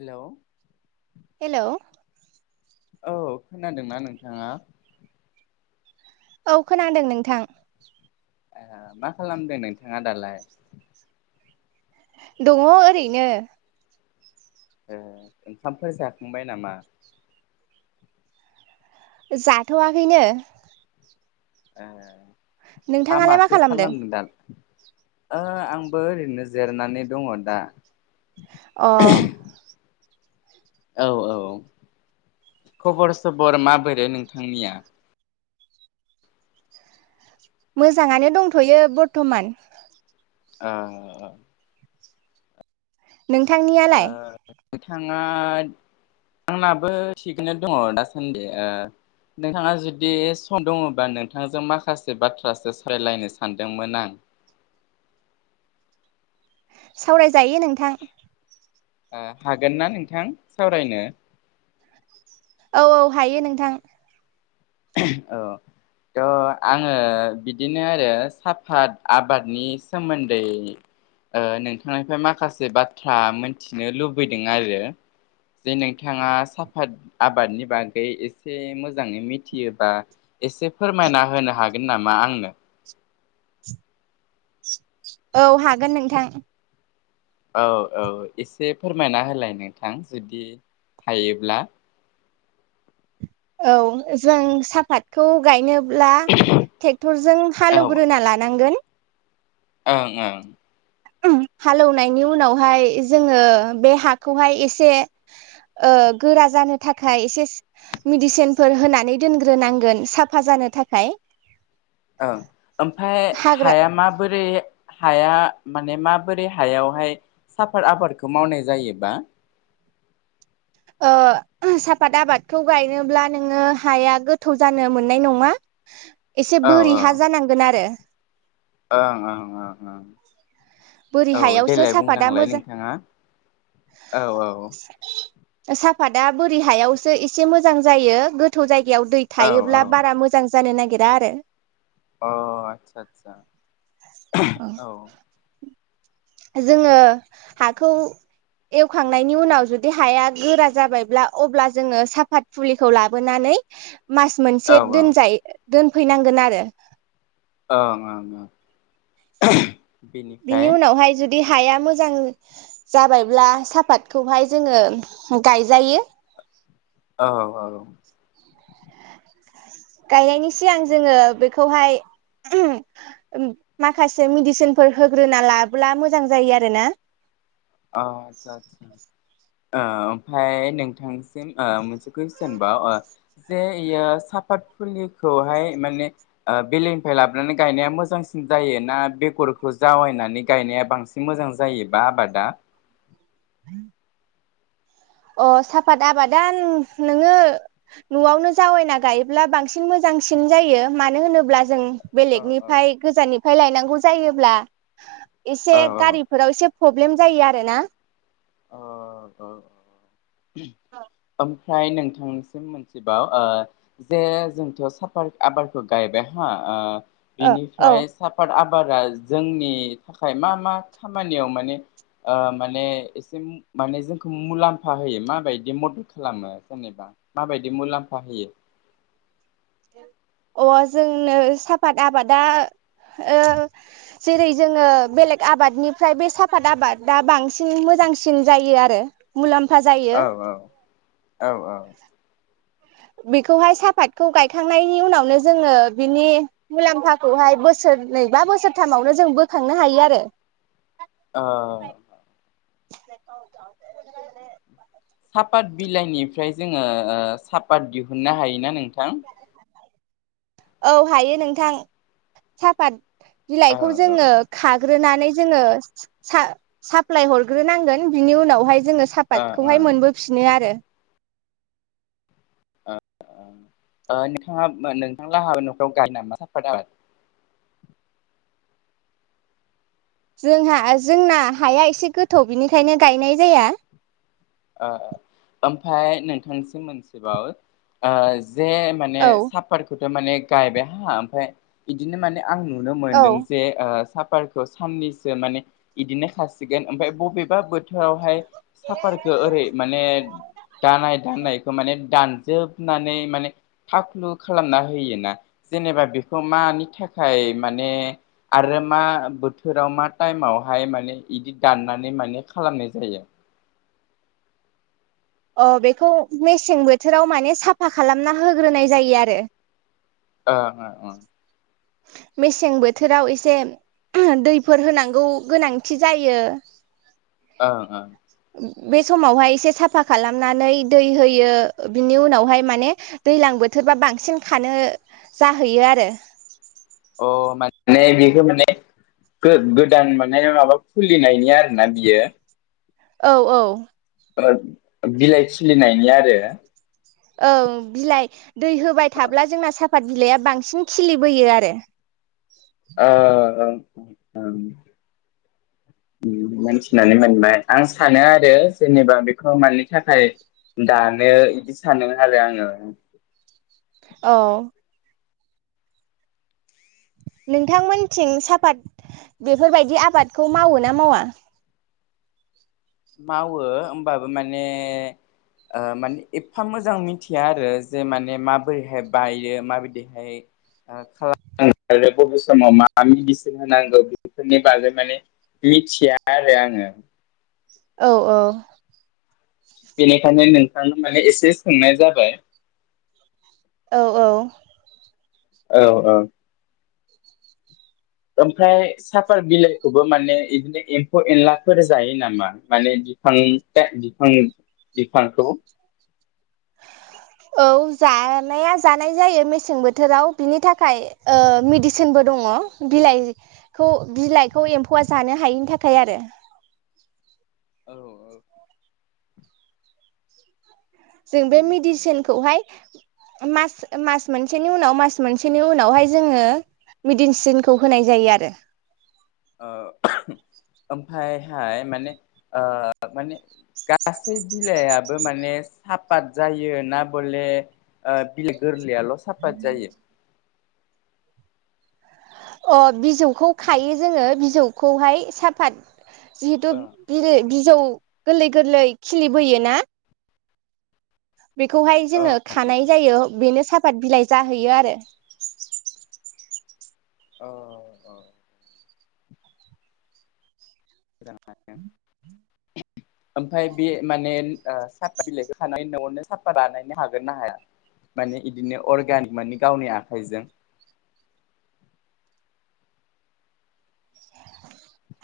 हेल' hello औ खोनादोंना नोंथाङा? औ खोनादों नोंथां। ओ मा खालामदों नोंथाङा दालाय? दङ ओरैनो। ए ओंखामफोर जाखांबाय नामा? जाथ'वाखैनो। ए हा नोंथाङालाय मा माथो खालामदों दाल ओ आंबो ओरैनो जिरायनानै दङ दा। अ। औ औ खबर सबर माबोरो नोंथांनिया? मोजाङानो दंथ'यो बरथमान। अ। नोंथांनियालाय? नोंथाङा आंनाबो थिगैनो दङ दासान्दि ओ नोंथाङा जुदि सम दङबा नोंथांजों माखासे बाथ्रासो सावरायलायनो सानदोंमोन आं। सावरायजायो नोंथां। ओ हागोन ना नोंथां सावरायनो? औ औ हायो नोंथां। औ त' आङो बिदिनो आरो साफात आबादनि सोमोन्दै ओ नोंथांनिफ्राय माखासे बाथ्रा मोनथिनो लुबैदों आरो जे नोंथाङा साफात आबादनि बागै एसे मोजाङै मिथि मिथियोबा एसे फोरमायना होनो हागोन नामा आंनो? औ हागोन नोंथां। औ औ एसे फोरमायना होलाय नोंथां जुदि हायोब्ला। औ जों साहाफातखौ गायनो ब्ला ट्रेक्टरजों औ हालौवग्रोना लानांगोन। ओं ओं। हालेवनायनि उनावहाय जोङो बे हाखौहाय एसे ओ गोरा जानो थाखाय एसे मेडिसिनफोर होनानै दोनग्रोनांगोन साफा जानो थाखाय। औं ओमफ्राय हाग्रा हाया माबोरै हाया माने माबोरै हायावहाय साफत आबादखौ मावनाय जायोबा? ओ साफात आबादखौ गायनोब्ला नोङो हाया गोथौ जानो मोननाय नङा। एसे औ बोरि औ हा जानांगोन आरो। ओं ओं ओं ओं बोरि ओं औ हायावसो देलाय सापादा बुंलांलाय मोजां नोंथाङा औ औ औ। साफाता बोरि हायावसो एसे मोजां जायो गोथौ जायग याव दै औ औ थायोब्ला बारा मोजां जानो नागिर दा आरो। अ आतसा आतसा औ। जोङो हाखौ एवखांनायनि उनाव जुदि हाया गोरा जाबायब्ला अब्ला जोङो साफात फुलिखौ लाबोनानै मास औ मोनसे औ दोनजायो। दोनफैनांगोन आरो। औ ओं ओं। बिनि बेनिफ्राय उनावहाय जुदि हाया मोजां जाबायब्ला सापातखौहाय जोङो गायजायो। औ औ। गायनायनि सिगां जोङो बेखौहाय माखासे मेडिसिनफोर होग्रोना लाब्ला मोजां जायो आरो ना। औ आदसा आदसा ओ ओमफ्राय नोंथांसिम ओ मोनसे कुइसन बाव ओ जे इयो साफात फुलिखौहाय माने ओ बेलेगनिफ्राय लाबोनानै गायनाया मोजांसिन जायो ना बेगरखौ जावायनानै गायनाया बांसिन मोजां जायोबा आबादा? [inaudible] [inaudible] अ साफात आबादा नोङो न'आवनो जावैना गायोब्ला बांसिन मोजांसिन जायो मानो होनोब्ला जों औ औ बेलेगनिफ्राय गोजाननि फाय लायनांगौ जायोब्ला एसे औ औ गारिफोराव एसे प्रब्लेम जायो आरोना औ ओमफ्राय नोंथांनिसिम मोनथिबाव ओ जे जोंथ' साफा आबारखौ गायबाय हा ओ औ औ बेनिफ्राय साफाथ आ बारा जोंनि थाखाय मा मा खामानियाव माने ओ माने एसे माने जोंखौ मुलाम्फ मुलाम्फा होयो माबायदि मदद खालामो जेनेबा माबायदि मुलाम्फा होयो? अ जोंनो साफात आबादा ओ जेरै जोङो बेलेग आबादनिफ्राय बे साहाफात आबादा बांसिन मोजांसिन जायो आरो मुलाम फा जायो औ औ औ औ बेखौहाय साहाफातखौ गायखांनायनि उनावनो जोङो बिनि मुलाम्फाखौहाय बोसोरनै बा बोसोरथामावनो जों बोखांनो हायो आरो ओ [unintelligible] साफात बिलाइनिफ्राय जोङो ओ साफात दिहुननो हायोना नों [inaudible] औ हायो नोंथां साफात ओ बिलाइखौ जोङो खा ग्रोनानै जोङो साप्लाय हग्रोनांगोन बिनि उनावहाय जोङो ओ ओ साफातखौहाय मोनबोफिनो आरो ओ नोंथाङा नोंथां लाहानि न'खाव गारि नामा साफात आबाद? जोंहा जोंना हाया एसे गोथौ बेनिखायनो गायनाय जाया ओ ओमफ्राय नोंथांसिम मोनसेबाव ओ जे माने औ साफातफोर ओ माने गायबाय हा ओमफ्राय बिदिनो माने आं नुनो औ मोन्दों जे ओ साब सापार साननैसो माने बिदिनो खासिगोन ओमफ्राय बबेबा बोथोरावहाय सापारखौ अ ओरै माने दानाय दानायखौ माने दानजोबनानै माने थाखाख्लु खालामना होयोना जेनेबा बेखौ मानि थाखाय माने आरो मा बोथोराव मा टाइमावहाय माने बिदि दाननानै माने खालामनाय जायो। अ बेखौ मेसें बोथोराव माने साफा खालामना होग्रोनाय जायो आरो ओ ओं ओं मेसें बोथोराव एसे दैफोर होनांगौ गोनांथि जायो ओं ओं बे समावहाय एसे साफा खालामनानै दै होयो बिनि उनावहाय माने दैज्लां बोथोरबा बांसिन खानो जाहैयो आरो अ माने बेखौ माने गोदान माने माबा खुलिनायनि आरोना बियो औ औ बिलाइ खिलिनायनि आरो ओं बिलाइ दै होबाय थाब्ला जोंना साफात बिलाइआ बांसिन खिलिबोयो आरो ओ ओं ओं ओं ओम मोनथिनानै मोनबाय आं सा सानो आरो जेनेबा बेखौ मानि थाखाय दानो इदि सानो आरो आङो। औ। नोंथांमोनथिं साफात बेफोरबायदि आबादखौ मावो ना मावा? मावो होमबाबो माने ओ माने एफा मोजां मिथिया आरो जे माने माबोरैहाय बायो माबायदिहाय खालाम [unintelligible] बबे समाव मा मेडिसिन होनांगौ बेफोरनि बागै माने मिथिया आरो आङो। औ औ। बेनिखायनो नोंथांनो माने एसे सोंनाय जाबाय। औ औ। औ औ। ओमफ्राय साफार बिलाइखौबो माने इदिनो एम्फौ एनलाफोर जायो नामा माने बिफां बिफां बिफांखौ? औ जानाया जानाय जायो मेसें बोथोराव बिनि थाखाय ओ मेडिसिनबो दङ बिलाइखौ बिलाइखौ एम्फौआ जानो हायिनि थाखाय आरो। औ औ। [inaudible] जों बे मेडिसिनखौहाय मास मास मोनसेनि उनाव मास मोनसेनि उनावहाय जोङो मेडिसिनखौ होनाय जायो आरो। ओ [unintelligible] ओमफायहाय माने ओ माने गासै बिलाइआबो माने साफात जायो ना बले ओ बिलाइ गोरलैयाल' साफात जायो? अ बिजौखौ खायो जोङो बिजौखौहाय साफात जिहेतु ओं बि बि [inaudible] जौ गोरलै गोरलै खिलिबोयो ना। बेखौहाय जोङो ओं खानाय जायो बेनो साफात बिलाइ जाहैयो आरो। औ औ। [inaudible] [unintelligible] ओमफाय बे माने ओ सापाट बिलाइखौ खानानै न'आवनो सापात बानायनो हागोन ना हाया माने इदिनो अर्गानिक मानि गावनि आखाइजों?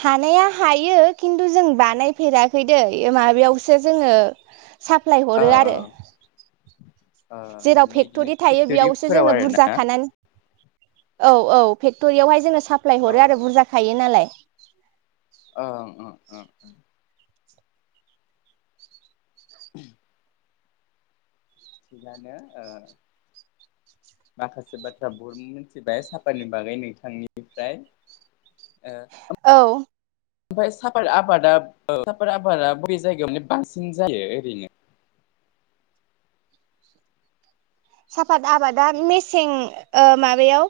हानाया हायो खिन्थु जों बानायफेराखै दैे माबायावसो जोङो। साप्लाय औ हरो आरो। औ ओ जेराव माने इदिनो फेक्ट'रि थायो बेयावसो फेक्ट'रिफोराव जोङो आरोना बुरजा खानानै औ औ फेक्ट'रियावहाय जोङो साप्लाय ओ हरो आरो बुरजाखायो नालाय। [inaudible] ओं ओ ओ ओम। [unintelligible] थिगानो ओ माखासे बाथ्रा बहुत मिनथिबाय सापातनि बागै नोंथांनिफ्राय ओ [inaudible] औ। ओमफ्राय साफार आबादा साफाय आबादा बबे जायगायावनो बांसिन जायो ओरैनो? [inaudible] साफात आबादा मेसें ओ माबायाव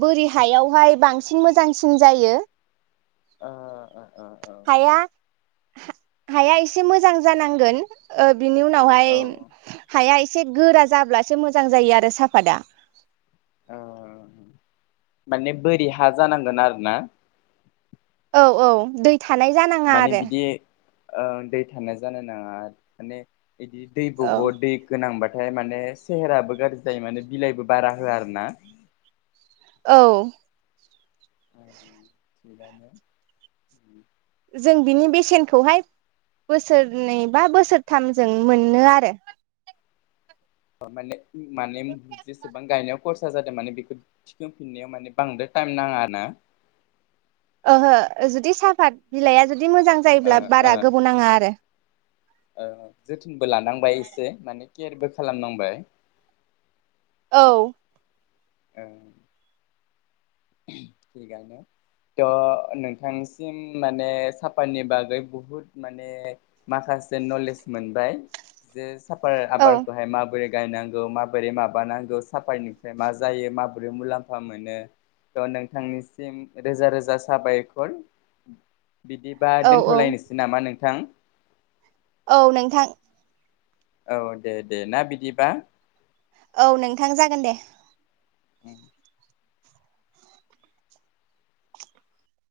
बोरि हायावहाय बांसिन मोजांसिन जायो। ओ ओ ओ हाया हा- हाया एसे मोजां जानांगोन ओ बिनि औ उनावहाय हाया एसे गोरा जाब्लासो मोजां जायो आरो साफादा। औ ओ माने बोरि हा जानांगोन आरो ना? औ औ दै थानाय जानाङा माने आरो। बिदि ओ दै थानाय जानो नाङा। माने बिदि दैब'ब' दै गोनांबा ओमफ्राय माने सेहेराबो गाज्रि जायो माने बिलाइबो बारा होआ आरो ना। औ ओं थिगानो ओं जों बिनि बेसेनखौहाय बोसोरनै बा बोसोरथामजों मोनो आरो। ओ माने माने जेसेबां गायनायाव खरसा जादों माने बेखौ थिखांफिननायाव माने बांद्राय टाइम नाङा ना? ओहो जुदि साहाफात बिलाइआ जुदि जुदि मोजां ओ जायोब्ला बारा ओ गोबाव नाङा आरो। ओ जो थोनबो लानांबाय एसे। माने केयारबो खालामनांबाय। औ औ थिगानो थ' नोंथांसिम माने साफाटनि बागै बहुद माने माखासे नलेज मोनबाय जे साफाद औ आबादखौहाय माबोरै गायनांगौ माबोरै माबानांगौ साफायनिफ्राय मा जायो माबोरै मुलाम्फा मोनो। औ नोंथांनिसिम रोजा रोजा साबायखर। बिदिबा औ औ दोन्थलायनोसै नामा नों थां? औ नोंथां। औ दे दे ना बिदिबा? औ नोंथां जागोन दे। उम